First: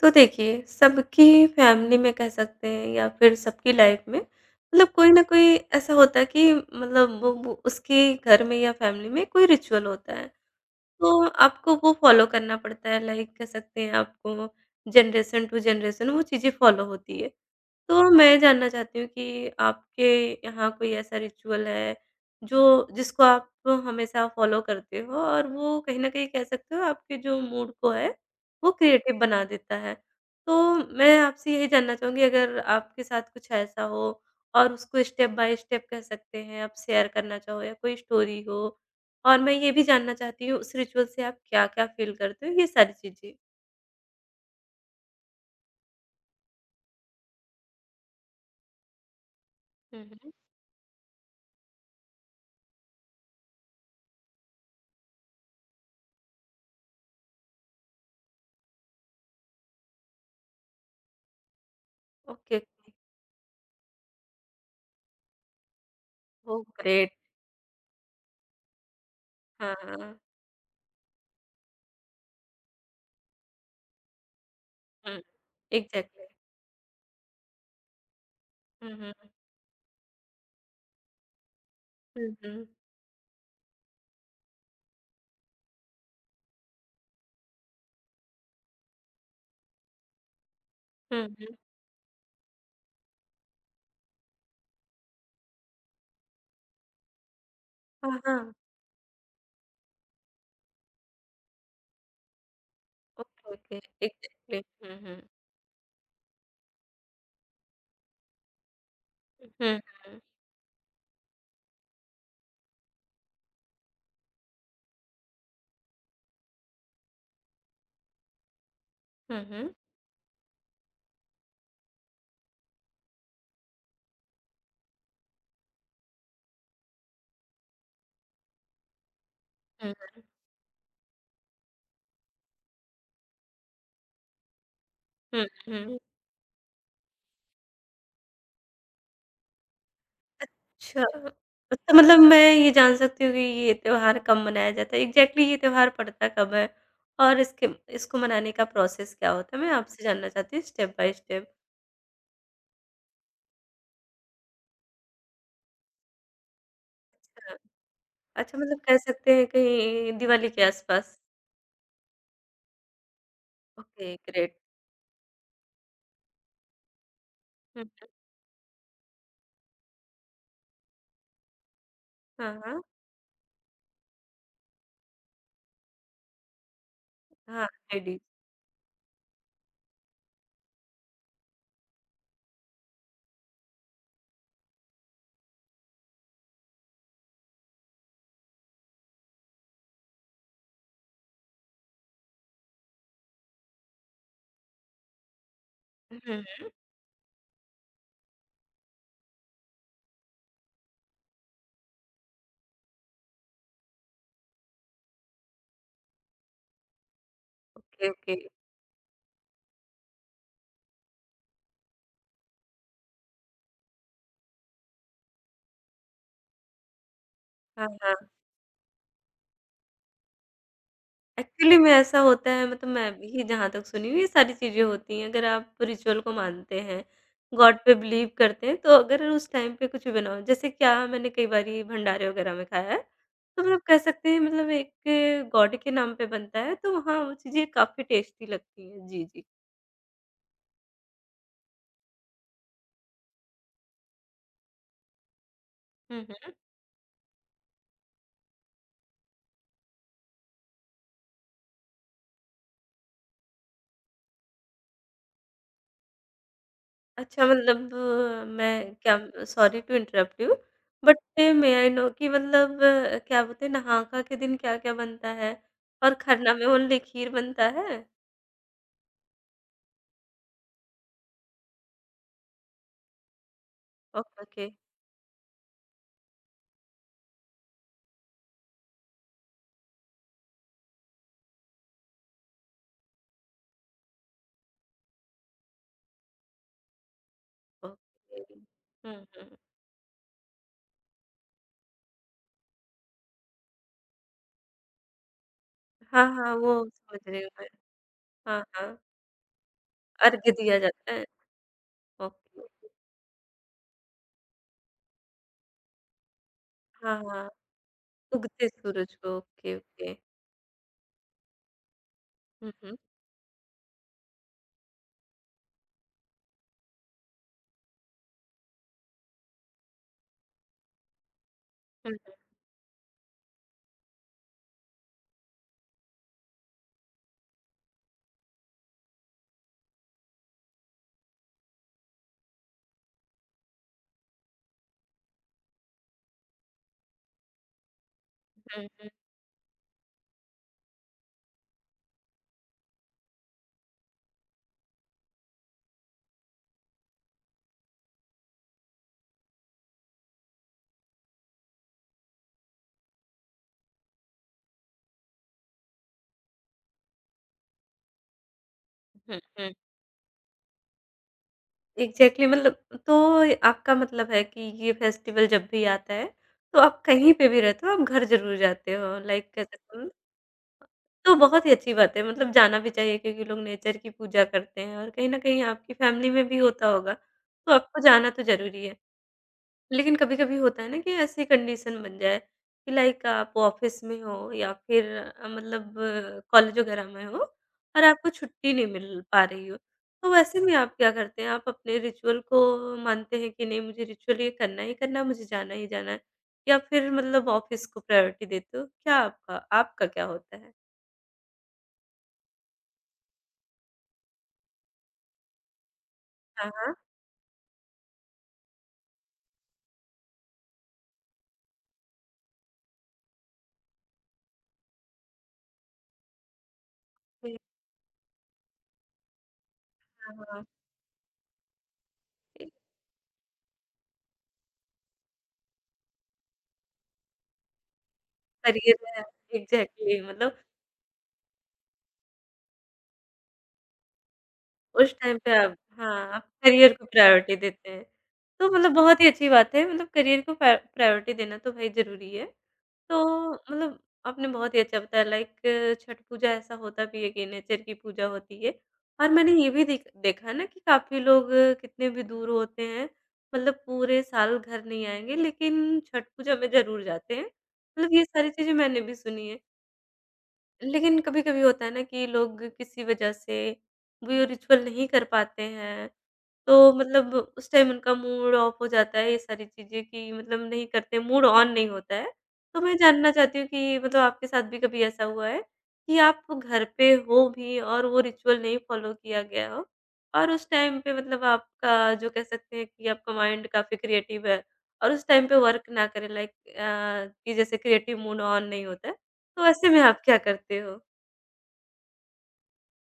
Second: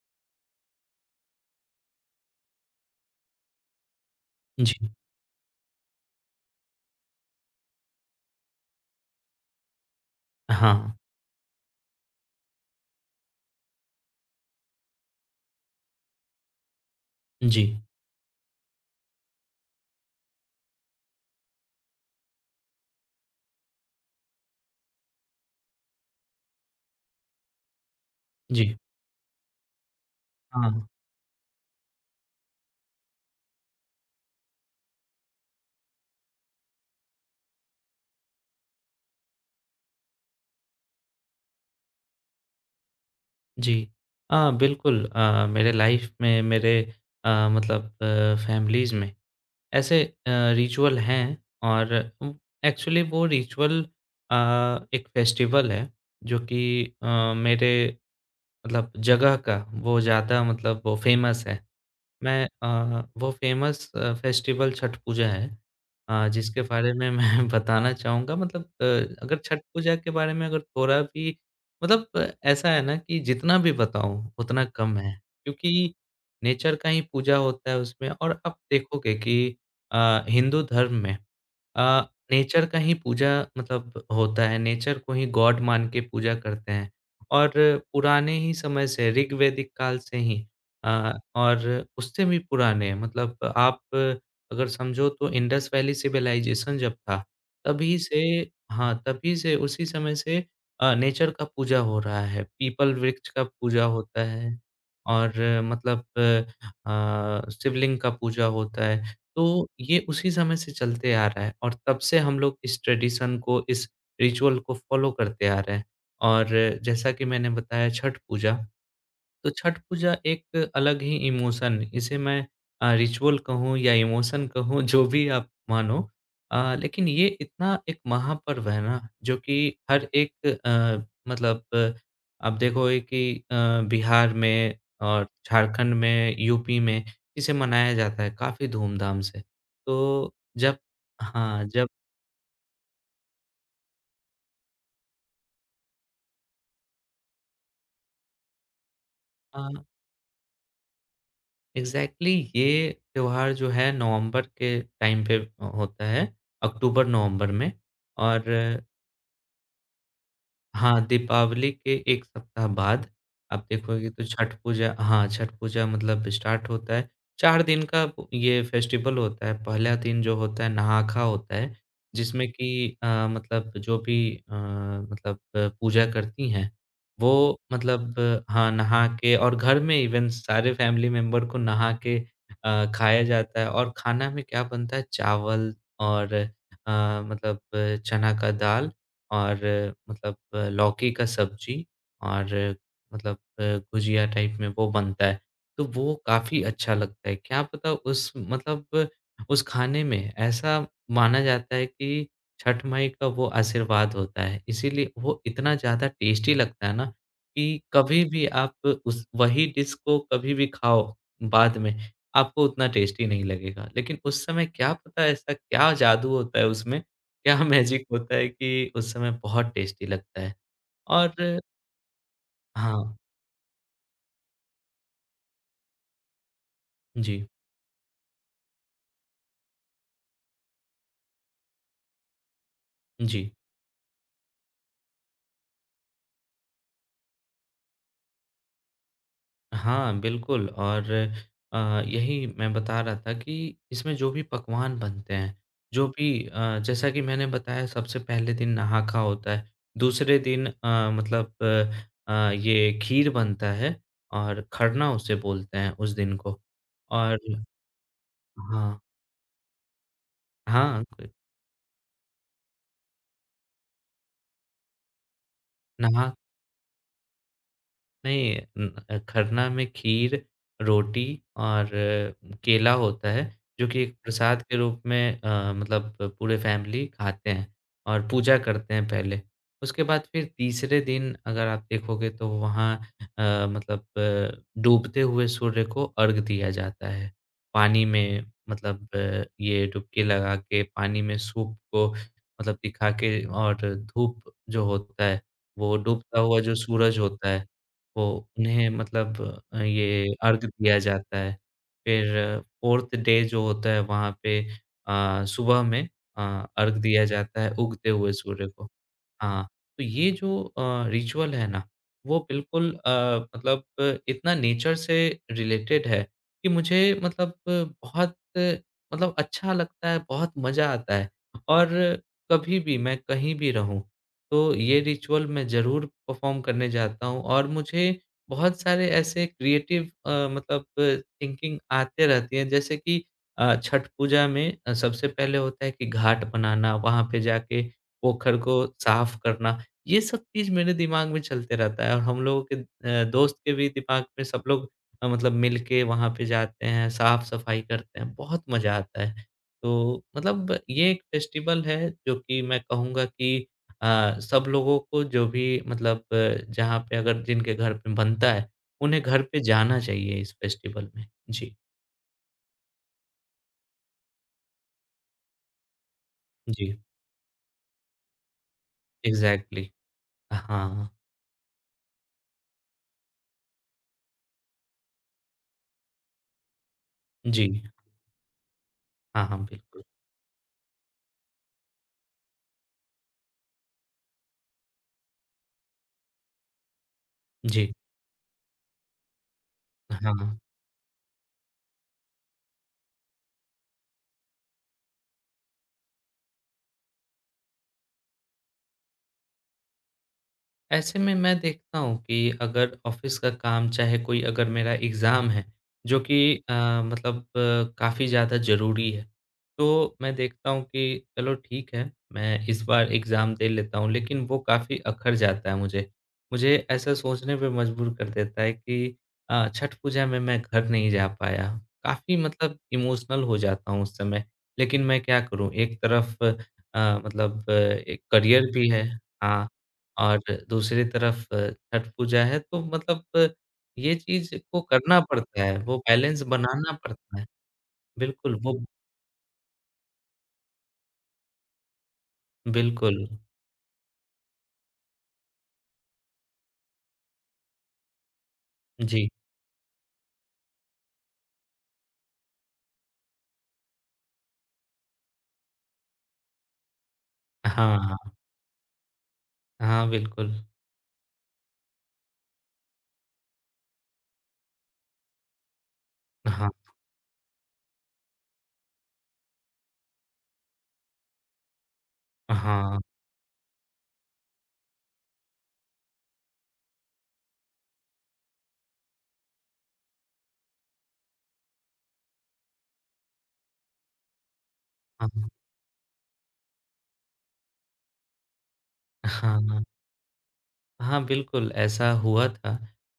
तो देखिए, सबकी फैमिली में कह सकते हैं या फिर सबकी लाइफ में जी। मतलब कोई ना कोई ऐसा होता है कि मतलब वो उसके घर में या फैमिली में कोई रिचुअल होता है। हाँ। तो आपको वो फ़ॉलो करना पड़ता है लाइक कह सकते हैं आपको जनरेशन टू जनरेशन वो चीज़ें फ़ॉलो होती है। जी, तो मैं जानना चाहती हूँ कि आपके यहाँ कोई ऐसा रिचुअल है, जो जिसको आप हमेशा फ़ॉलो करते हो और वो कहीं न कहीं कह सकते हो आपके जो मूड को है, वो जी। क्रिएटिव बना देता है। हाँ, तो मैं आपसे यही जानना चाहूँगी अगर आपके साथ कुछ ऐसा हो और उसको स्टेप बाय स्टेप कह सकते हैं, आप शेयर करना चाहो या कोई स्टोरी हो? और मैं ये भी जानना चाहती हूँ उस रिचुअल से आप क्या-क्या फ़ील करते हो? ये सारी चीज़ें। जी। हाँ, बिल्कुल, मेरे लाइफ़ में मतलब फैमिलीज़ में हुँ, ऐसे हुँ। रिचुअल हैं। और उम, एक्चुअली वो रिचुअल अ, एक फेस्टिवल है, जो कि मेरे मतलब जगह का वो ज़्यादा, मतलब वो फ़ेमस है। मैं, ओके, ओके। वो फ़ेमस फेस्टिवल छठ पूजा है, जिसके ओह बारे में ग्रेट! मैं बताना चाहूँगा, मतलब अगर छठ पूजा के हाँ। बारे में अगर थोड़ा भी मतलब, ऐसा है ना कि जितना भी बताऊँ उतना कम है। हुँ, क्योंकि एग्ज़ैक्टली। नेचर का ही पूजा होता है उसमें, और आप हुँ, हुँ, देखोगे कि हिंदू धर्म में अ, हुँ, नेचर हुँ। का ही पूजा मतलब होता है, नेचर को ही गॉड मान के पूजा करते हैं। और पुराने ही समय से, ऋग्वैदिक काल से ही, हुँ, हुँ। और उससे भी पुराने, मतलब आप अगर समझो तो इंडस वैली सिविलाइजेशन जब था, तभी से, हाँ, हाँ। हाँ, तभी से उसी समय से नेचर का पूजा हो रहा है। पीपल वृक्ष का ओके, ओके, पूजा होता है एग्ज़ैक्टली। हुँ, हुँ। और मतलब शिवलिंग का पूजा होता है। तो हुँ, ये हुँ। उसी समय से चलते आ रहा है और तब से हम लोग इस ट्रेडिशन को, इस रिचुअल को फ़ॉलो करते आ रहे हैं। और जैसा कि मैंने बताया छठ पूजा, हुँ, तो हुँ। छठ पूजा एक अलग ही इमोशन इसे मैं रिचुअल कहूँ या इमोशन कहूँ, जो भी आप मानो, लेकिन ये इतना एक महापर्व है ना, जो कि हर एक मतलब आप देखोगे कि बिहार में और हुँ, हुँ, झारखंड हुँ। में, यूपी में इसे मनाया जाता है काफी धूमधाम से। तो जब, अच्छा, हाँ, जब अच्छा मतलब मैं ये जान सकती हूँ कि ये त्योहार कब मनाया जाता है, एग्ज़ैक्टली ये त्योहार पड़ता कब है? और इसके इसको मनाने का प्रोसेस क्या होता अ है? मैं आपसे जानना चाहती हूँ स्टेप बाय स्टेप। एग्ज़ैक्टली ये त्योहार जो है नवंबर के टाइम पे होता है, अक्टूबर-नवंबर अच्छा, में। और अच्छा मतलब कह सकते हैं कहीं दिवाली के हाँ, आस-पास? दीपावली के 1 सप्ताह बाद आप देखोगे ओके, तो छठ ग्रेट। पूजा, हाँ, छठ पूजा मतलब स्टार्ट होता है। 4 दिन हुँ, का हुँ। ये फेस्टिवल होता है। पहला दिन जो होता है नहा-खा होता है, जिसमें हाँ, कि हाँ। मतलब जो भी अ, मतलब पूजा करती हैं, वो हाँ, मतलब लेडीज़। हाँ, नहा के और घर में इवेन सारे फैमिली मेंबर को नहा के खाया जाता है। और खाना में क्या बनता है? चावल और मतलब चना का दाल, और मतलब लौकी का सब्जी, और मतलब गुजिया टाइप में वो बनता है। तो वो हुँ, हुँ। काफ़ी अच्छा लगता है। क्या पता उस मतलब उस खाने में ऐसा माना जाता है कि छठ माई का वो आशीर्वाद होता है, इसीलिए वो इतना ज़्यादा टेस्टी लगता है ना, कि ओके, कभी ओके। भी आप उस वही डिश को कभी भी खाओ बाद में, आपको उतना टेस्टी नहीं लगेगा। लेकिन उस समय क्या पता ऐसा क्या जादू होता है उसमें, क्या हाँ, मैजिक हाँ। होता है कि उस समय बहुत टेस्टी लगता है। और एक्चुअली में ऐसा होता है मतलब मैं हाँ, भी जहाँ तक सुनी हूँ ये सारी चीज़ें होती हैं। अगर आप रिचुअल को मानते हैं, जी, गॉड पे बिलीव करते हैं, तो अगर उस टाइम पे कुछ भी बनाओ जैसे क्या मैंने कई बारी भंडारे वग़ैरह में खाया है, जी। तो मतलब कह सकते हैं मतलब एक गॉड के नाम पे बनता है, तो वहाँ वो चीज़ें काफ़ी टेस्टी लगती हैं। जी, जी। हाँ, बिल्कुल। और यही मैं बता रहा था कि इसमें जो भी पकवान बनते हैं, जो हुँ, भी हुँ। जैसा कि मैंने बताया, सबसे पहले दिन नहाका होता है, दूसरे दिन मतलब ये खीर बनता है और खरना उसे बोलते हैं उस दिन को। और अच्छा मतलब मैं हाँ, क्या सॉरी टू इंटरप्ट यू हाँ, बट मे आई नो कि मतलब क्या बोलते हैं, नहाका के दिन क्या-क्या बनता है? और नहा खरना में ओनली खीर बनता है? नहीं, खरना में खीर, रोटी और केला होता है, जो कि एक प्रसाद ओके, के रूप में मतलब पूरे फैमिली खाते हैं और पूजा करते हैं पहले। उसके बाद फिर तीसरे दिन अगर आप देखोगे तो वहाँ मतलब डूबते हुए सूर्य को अर्घ दिया जाता है। पानी ओके, में ओके। मतलब हुँ, हुँ। ये डुबकी लगा के पानी में सूप को मतलब दिखा के, और धूप जो होता है, वो हाँ, डूबता हाँ, हुआ जो वो सूरज समझ रही होता हूँ है, मैं। तो हाँ, उन्हें हाँ, मतलब ये अर्घ्य अर्घ दिया दिया जाता है? जाता है। फिर ओके। 4th डे जो होता है, वहाँ पे सुबह में अ, अर्घ हाँ, दिया हाँ, जाता है उगते हुए सूर्य उगते को। सूरज को, हाँ, ओके, तो ओके। ये जो रिचुअल है ना, वो हुँ, बिल्कुल हुँ। मतलब इतना नेचर से रिलेटेड है कि मुझे मतलब, बहुत मतलब अच्छा लगता है, बहुत मज़ा आता है। और हुँ, कभी भी मैं कहीं भी रहूँ, तो ये रिचुअल मैं ज़रूर परफ़ॉर्म करने जाता हूँ। और मुझे बहुत सारे ऐसे क्रिएटिव मतलब थिंकिंग आते रहती है, जैसे कि छठ पूजा में सबसे पहले होता है कि घाट बनाना, वहाँ पे जाके वो घर को हुँ, हुँ, साफ करना, ये सब चीज़ मेरे दिमाग में चलते रहता है। और हम लोगों के दोस्त के भी दिमाग में, सब लोग मतलब मिल के वहाँ पे जाते हैं, साफ-सफाई करते हैं, बहुत मज़ा आता है। तो मतलब ये एक फेस्टिवल है जो कि मैं कहूँगा कि सब लोगों को, जो भी मतलब जहाँ पे अगर जिनके घर पे बनता है, उन्हें हुँ, घर पे हुँ। जाना चाहिए इस फेस्टिवल में। जी, एग्ज़ैक्टली मतलब तो आपका मतलब है कि ये फेस्टिवल जब भी आता है, तो जी, आप कहीं पे भी रहते हो, आप घर ज़रूर जाते हो लाइक कह एग्ज़ैक्टली। सकते हो हाँ, तो बहुत ही अच्छी बात है मतलब जाना भी चाहिए क्योंकि लोग नेचर की पूजा करते हैं और कहीं न कहीं आपकी फैमिली में भी होता होगा, जी। तो आपको जाना तो ज़रूरी है। हाँ, हाँ, बिल्कुल। लेकिन कभी-कभी होता है ना कि ऐसी कंडीशन बन जाए कि लाइक आप ऑफिस में हो या फिर मतलब कॉलेज वगैरह में हो जी, और आपको छुट्टी नहीं मिल पा रही हो, तो हाँ। वैसे में आप क्या करते हैं? आप अपने रिचुअल को मानते हैं कि नहीं मुझे रिचुअल ये करना ही करना है, मुझे जाना ही जाना है या फिर मतलब ऑफिस को प्रायोरिटी देते हो? क्या आपका आपका क्या होता है? ऐसे में मैं देखता हूँ कि अगर ऑफिस का काम, चाहे कोई, अगर मेरा एग्ज़ाम है, जो कि हाँ, अ, हाँ। मतलब काफ़ी ज़्यादा ज़रूरी है, तो मैं देखता हूँ कि चलो ठीक है, मैं इस बार एग्ज़ाम दे लेता हूँ, लेकिन वो काफ़ी अखर जाता है मुझे। मुझे ऐसा सोचने जी, पे मजबूर कर देता है कि छठ पूजा हाँ, में मैं हाँ। घर नहीं जा पाया। काफ़ी एक मतलब इमोशनल हो जाता हूँ उस समय, लेकिन मैं क्या करूँ? एक तरफ मतलब एक करियर भी करियर है, है हाँ, एग्ज़ैक्टली और मतलब दूसरी तरफ छठ पूजा है। तो मतलब ये चीज़ को उस करना टाइम पे पड़ता आप है, वो हाँ, बैलेंस आप बनाना करियर को पड़ता है। प्रायोरिटी देते हैं। बिल्कुल, तो वो मतलब बहुत ही अच्छी बात है मतलब करियर को प्रायोरिटी देना तो भाई ज़रूरी है। बिल्कुल, तो मतलब आपने बहुत ही अच्छा बताया लाइक छठ पूजा ऐसा होता भी है कि नेचर की पूजा होती है। जी। और मैंने ये भी देखा ना कि काफ़ी लोग कितने भी दूर होते हैं, मतलब पूरे साल घर नहीं आएँगे लेकिन छठ पूजा में ज़रूर जाते हैं। हाँ, मतलब ये हाँ, सारी चीज़ें मैंने भी सुनी है। हाँ, बिल्कुल। लेकिन कभी-कभी होता है ना कि लोग किसी वजह से वो रिचुअल नहीं कर पाते हैं, हाँ, तो मतलब उस टाइम उनका मूड ऑफ हो जाता है ये सारी चीज़ें कि मतलब नहीं करते, मूड ऑन नहीं होता है। तो मैं हाँ, जानना चाहती हूँ कि मतलब आपके साथ भी कभी ऐसा हुआ है कि आप घर पे हो भी और वो रिचुअल नहीं फॉलो किया गया हो और उस टाइम पे मतलब आपका जो कह सकते हैं कि आपका माइंड काफ़ी क्रिएटिव है और उस टाइम हाँ, पे वर्क ना करे लाइक कि जैसे क्रिएटिव मूड ऑन नहीं होता है, तो हाँ। ऐसे में आप क्या करते हो? हाँ, बिल्कुल, ऐसा हुआ था।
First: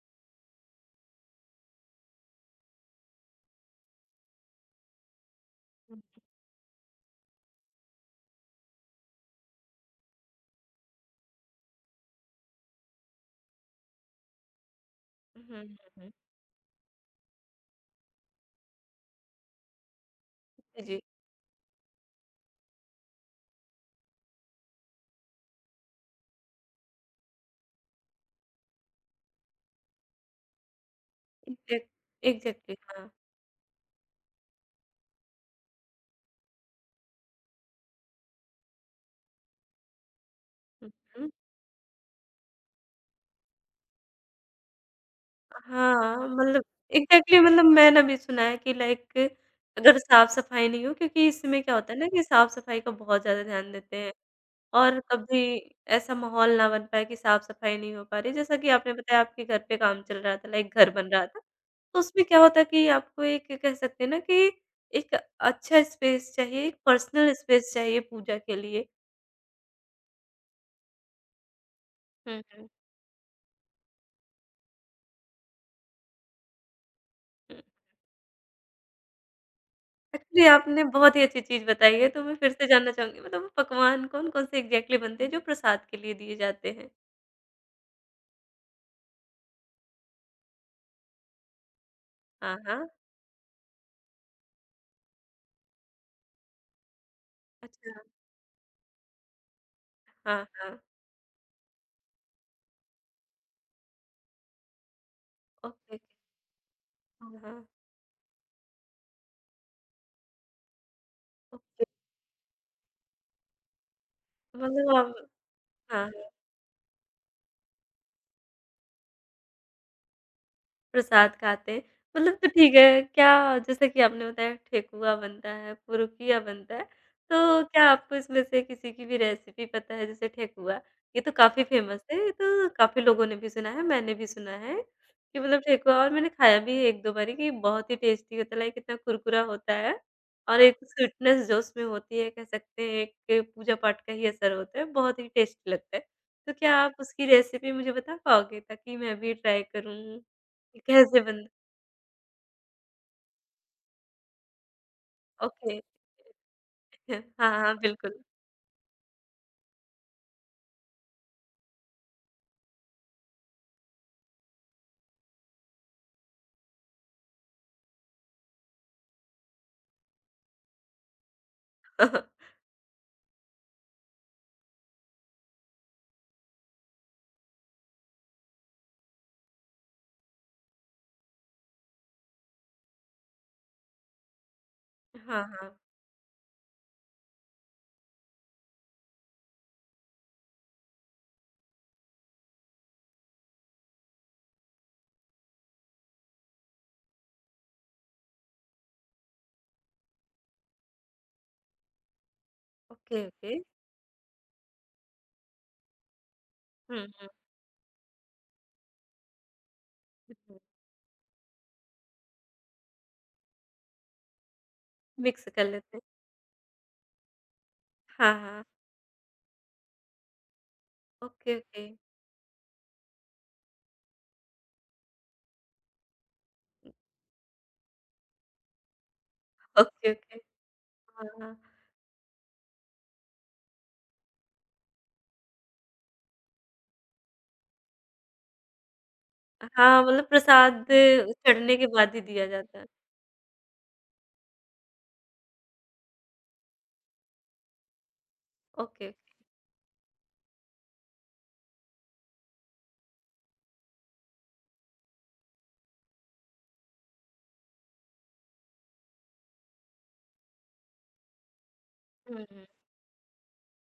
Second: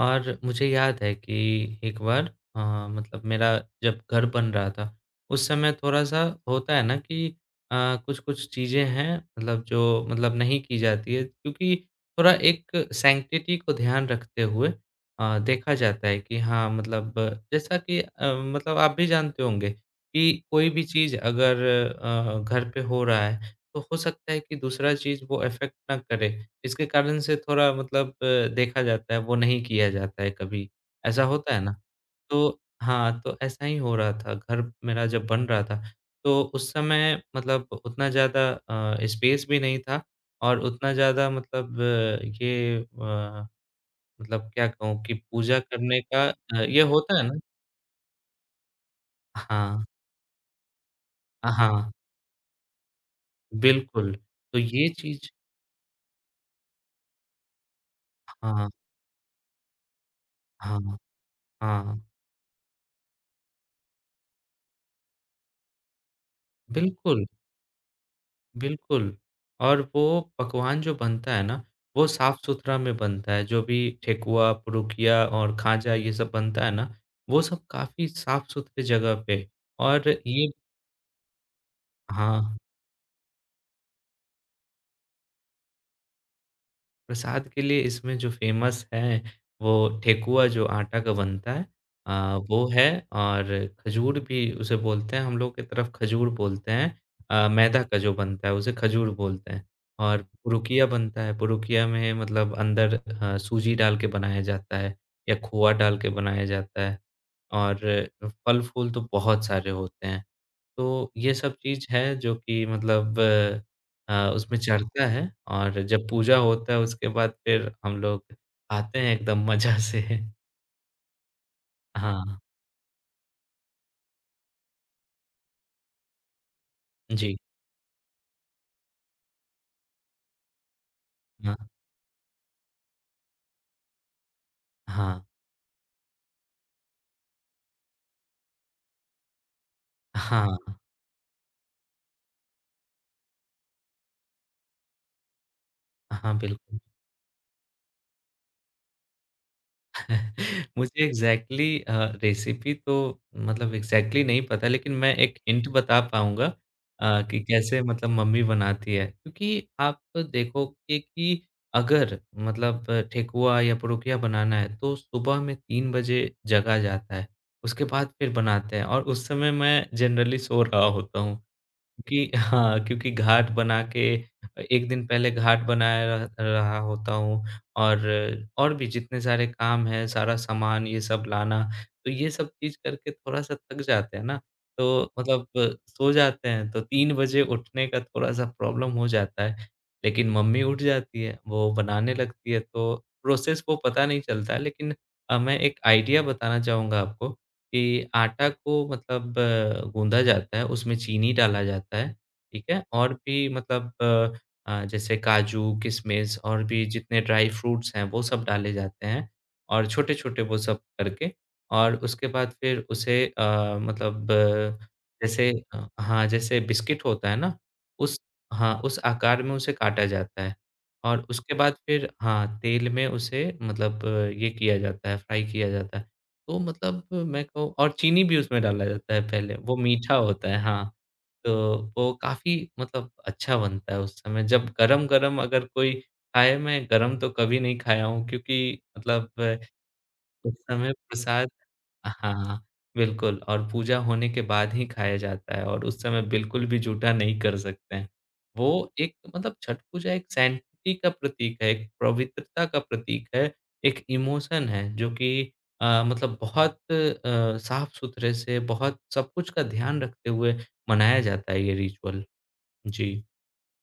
और मुझे याद है कि 1 बार मतलब मेरा जब घर बन रहा था, उस समय हुँ। थोड़ा-सा होता है ना कि अ, कुछ-कुछ चीज़ें हैं, मतलब जो मतलब नहीं की जाती है, क्योंकि थोड़ा एक सैंक्टिटी को ध्यान रखते हुए हुँ, हुँ, देखा जाता हुँ। है कि हाँ, मतलब जैसा कि मतलब आप भी जानते होंगे कि कोई भी जी, चीज़ अगर घर पे हो रहा है, तो हो सकता है कि दूसरा चीज़ वो अफ़ेक्ट ना करे। इसके कारण से थोड़ा मतलब देखा जाता है, वो नहीं किया जाता है कभी, ऐसा होता है ना? एग्ज़ैक्ट तो एग्ज़ैक्टली हाँ। हाँ, तो ऐसा ही हो रहा था, घर मेरा जब बन रहा था, तो उस समय मतलब उतना ज़्यादा स्पेस भी नहीं था, और हुँ, उतना ज़्यादा हुँ। मतलब ये मतलब क्या कहूँ कि पूजा करने का हाँ, मतलब ये होता है ना। एग्ज़ैक्टली मतलब मैंने भी सुना है कि लाइक हाँ, अगर साफ-सफाई नहीं हो क्योंकि इसमें क्या हाँ, होता है ना कि साफ-सफाई का बहुत ज़्यादा ध्यान देते बिल्कुल। हैं तो ये और चीज़, कभी ऐसा माहौल ना बन पाए कि साफ-सफाई नहीं हो पा रही। जैसा हाँ, कि आपने बताया आपके घर पे काम चल रहा था, लाइक हाँ, घर बन रहा था, तो हाँ, उसमें क्या होता है कि आपको एक कह सकते हैं ना कि एक अच्छा स्पेस चाहिए, एक बिल्कुल। पर्सनल स्पेस चाहिए पूजा के लिए। बिल्कुल, और वो पकवान जो बनता है ना, वो हुँ, हुँ। साफ़-सुथरा में बनता है। जो भी ठेकुआ, पुरुकिया और खाजा, ये सब बनता है ना, वो सब काफ़ी साफ़-सुथरी जगह पे। और एक्चुअली ये आपने बहुत ही अच्छी चीज़ बताई है, तो मैं फिर हाँ। से जानना चाहूँगी मतलब वो पकवान कौन-कौन से एग्ज़ैक्टली बनते हैं जो प्रसाद के लिए दिए जाते हैं? प्रसाद के लिए इसमें जो फ़ेमस है, वो ठेकुआ, जो आटा का बनता है, हाँ, वो है। हाँ। और खजूर भी उसे बोलते हैं, हम लोग की तरफ खजूर बोलते हैं। मैदा अच्छा। का जो बनता है, उसे खजूर बोलते हैं। और हाँ, हाँ। पुरुकिया बनता है, पुरुकिया में मतलब अंदर सूजी डाल के बनाया जाता है, या खोआ ओके, डाल ओके। के बनाया जाता है। हाँ, हाँ। और फल-फूल तो बहुत सारे होते हैं। तो ये सब ओके। चीज़ है जो कि मतलब उसमें मतलब चलता आप है, और हाँ, जब हाँ। पूजा होता है उसके बाद फिर हम लोग खाते हैं एकदम मज़ा से। प्रसाद खाते हैं। मतलब हाँ, तो ठीक है, क्या जैसे कि आपने बताया ठेकुआ बनता है, पुरुकिया बनता है, जी। तो क्या आपको इसमें से किसी की भी रेसिपी पता है जैसे ठेकुआ? ये तो हाँ, काफ़ी फ़ेमस है, ये तो काफ़ी लोगों ने भी सुना है, मैंने भी सुना है हाँ, कि मतलब ठेकुआ और मैंने खाया भी है 1-2 बारी कि बहुत ही टेस्टी होता है, लाइक इतना कुरकुरा होता है हाँ, और एक स्वीटनेस जो उसमें होती है कह सकते हैं एक पूजा-पाठ का ही असर होता है, बहुत ही टेस्टी लगता है। हाँ, तो क्या बिल्कुल। आप उसकी रेसिपी मुझे बता पाओगे ताकि मैं भी ट्राई करूँ? मुझे कैसे बंद एग्ज़ैक्टली रेसिपी तो मतलब एग्ज़ैक्टली नहीं पता, लेकिन मैं एक हिंट ओके। बता पाऊँगा कि हाँ, हाँ, कैसे मतलब बिल्कुल। मम्मी बनाती है। क्योंकि आप देखोगे कि अगर मतलब ठेकुआ या पुरुकिया बनाना है, तो सुबह में 3 बजे जगा जाता है। उसके बाद फिर बनाते हैं, और उस समय मैं जनरली सो रहा होता हूँ। क्योंकि, हाँ, क्योंकि घाट बना के, 1 दिन पहले घाट बनाया, रह रहा होता हूँ। और और भी जितने सारे काम हैं, सारा सामान ये सब लाना, तो ये सब चीज़ करके थोड़ा-सा थक जाते हैं ना, तो हाँ, मतलब हाँ। सो जाते हैं। तो 3 बजे उठने का थोड़ा-सा प्रॉब्लम हो जाता है। लेकिन मम्मी उठ जाती है, वो बनाने लगती है, तो प्रोसेस वो पता नहीं चलता है, लेकिन मैं एक आइडिया बताना चाहूँगा आपको कि आटा को मतलब गूँधा जाता है, उसमें चीनी डाला जाता है, ठीक है? और ओके, भी ओके। मतलब जैसे काजू, किशमिश और भी हुँ, जितने हुँ, ड्राई फ्रूट्स हैं, वो सब डाले जाते हैं, और हुँ, छोटे-छोटे वो हुँ। सब करके, और उसके बाद फिर उसे मतलब मिक्स जैसे, कर लेते हैं। हाँ, जैसे बिस्किट होता है ना, उस हाँ, हाँ। हाँ, उस आकार में उसे काटा जाता है। और उसके ओके, बाद ओके। फिर, हाँ, तेल में उसे मतलब ये किया जाता है, फ्राई किया जाता है। तो मतलब मैं कहूँ, और चीनी भी उसमें डाला जाता है पहले, वो ओके, मीठा ओके। होता है, हाँ। हाँ, हाँ। तो वो काफ़ी मतलब अच्छा बनता है उस समय, जब गरम-गरम अगर कोई खाए। मैं गरम तो कभी नहीं खाया हूँ क्योंकि मतलब हाँ, मतलब उस प्रसाद समय प्रसाद, चढ़ने के बाद ही हाँ, दिया हाँ, जाता है। बिल्कुल, और पूजा होने के बाद ही खाया जाता है, और उस समय बिल्कुल भी जूठा नहीं कर सकते हैं। वो ओके। एक मतलब छठ पूजा एक सैंक्टिटी का प्रतीक है, एक पवित्रता का प्रतीक है, एक इमोशन है, जो कि मतलब बहुत साफ-सुथरे से, बहुत सब कुछ का ध्यान रखते हुए मनाया जाता है ये रिचुअल। हुँ, हुँ। जी।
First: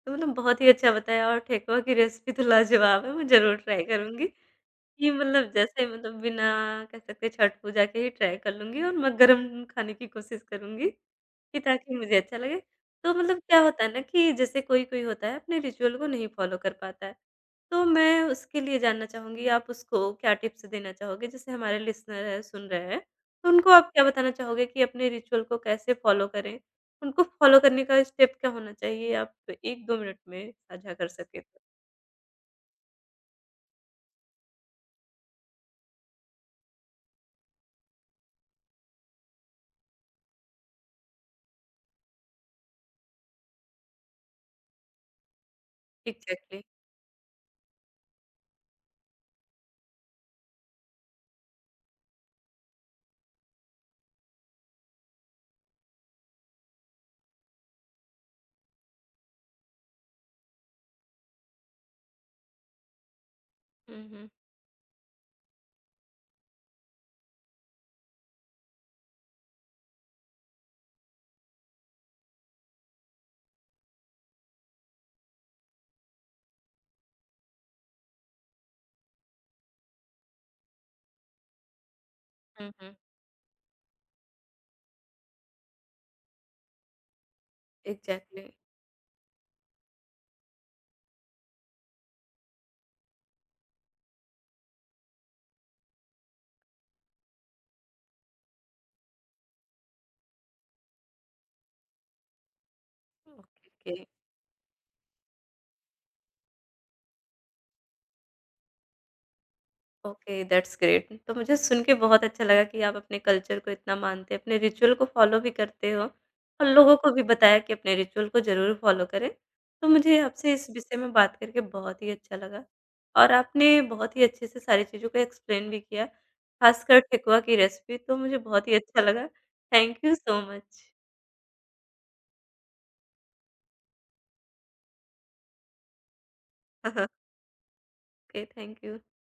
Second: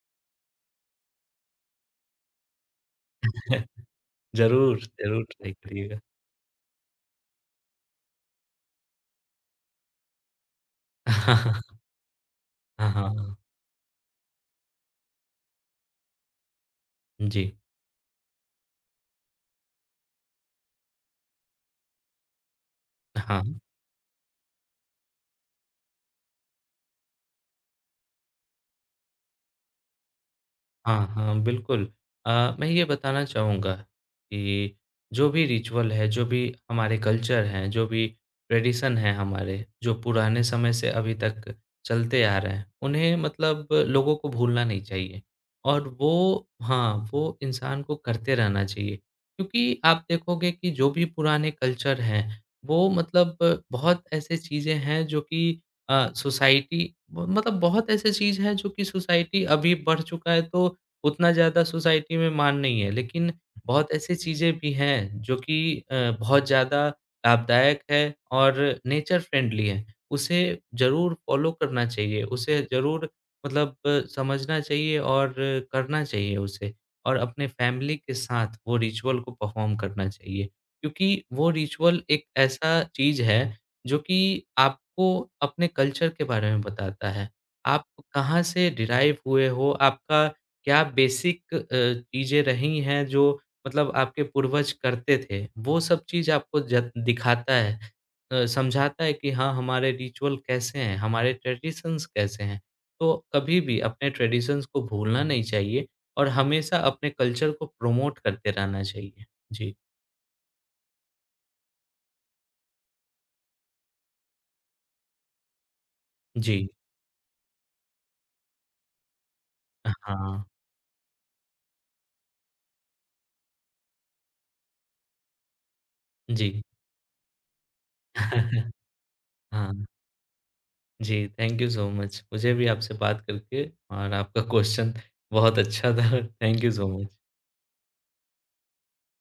तो मतलब बहुत ही अच्छा बताया और ठेकुआ की रेसिपी तो लाजवाब है, मैं ज़रूर ट्राई करूँगी। ज़रूर, ये ज़रूर ट्राई मतलब जैसे करिएगा। मतलब बिना कह सकते छठ पूजा के ही ट्राई कर लूँगी और मैं गरम खाने की कोशिश करूँगी, कि ताकि मुझे अच्छा लगे। हाँ, हाँ, तो हाँ। मतलब क्या होता है ना कि जैसे कोई-कोई होता है अपने रिचुअल को नहीं फ़ॉलो कर पाता है, जी, तो मैं उसके लिए जानना चाहूँगी आप उसको क्या टिप्स देना चाहोगे? जैसे हमारे लिसनर हैं, सुन रहे हैं, तो हाँ। उनको आप क्या बताना चाहोगे कि अपने रिचुअल को कैसे फ़ॉलो करें? उनको फ़ॉलो करने का स्टेप क्या होना चाहिए? आप 1-2 मिनट में साझा हाँ, कर हाँ, सकें तो। बिल्कुल। मैं ये बताना चाहूँगा कि जो भी रिचुअल है, जो भी हमारे कल्चर हैं, जो भी ट्रेडिशन हैं हमारे, जो पुराने समय से अभी तक चलते आ रहे हैं, उन्हें मतलब लोगों को भूलना नहीं चाहिए। और वो, एग्ज़ैक्टली। हाँ, वो इंसान को करते रहना चाहिए। क्योंकि आप देखोगे कि जो भी पुराने कल्चर हैं, वो मतलब बहुत ऐसे चीज़ें हैं जो कि सोसाइटी ब मतलब बहुत ऐसी चीज़ है, जो कि सोसाइटी अभी बढ़ चुका है, तो उतना ज़्यादा सोसाइटी में मान नहीं है। लेकिन बहुत हुँ, ऐसी हुँ। चीज़ें भी हैं जो कि बहुत ज़्यादा लाभदायक है और नेचर फ्रेंडली है। उसे ज़रूर फॉलो करना चाहिए, उसे ज़रूर मतलब समझना चाहिए और करना चाहिए उसे, और अपने फैमिली के साथ वो रिचुअल को परफ़ॉर्म करना चाहिए। क्योंकि वो रिचुअल एक हुँ, ऐसा हुँ। चीज़ है जो कि आपको अपने कल्चर के बारे में बताता है। आप कहाँ एग्ज़ैक्टली। से डिराइव हुए हो, आपका क्या बेसिक चीज़ें रही हैं, जो मतलब आपके पूर्वज करते थे, वो सब चीज़ आपको जत दिखाता है, समझाता है कि हाँ, हमारे रिचुअल कैसे हैं, हमारे ट्रेडिशंस कैसे हैं। तो कभी ओके, भी ओके, अपने ट्रेडिशंस को भूलना नहीं चाहिए, और हमेशा अपने कल्चर को प्रमोट करते रहना चाहिए। जी, ओके दैट्स ग्रेट। तो मुझे सुन के बहुत अच्छा लगा कि आप अपने कल्चर को इतना मानते हैं, अपने रिचुअल को फ़ॉलो भी करते हो और जी। लोगों को भी बताया कि अपने रिचुअल को ज़रूर फ़ॉलो करें। तो मुझे हाँ, आपसे इस विषय में बात करके बहुत ही अच्छा लगा और आपने बहुत ही अच्छे से सारी चीज़ों को एक्सप्लेन भी किया, जी। ख़ासकर ठेकुआ की रेसिपी तो मुझे बहुत ही अच्छा लगा। हाँ, थैंक यू सो मच। जी, थैंक यू सो मच। मुझे भी आपसे बात करके और आपका क्वेश्चन बहुत अच्छा था। Thank you so much. Okay, thank you.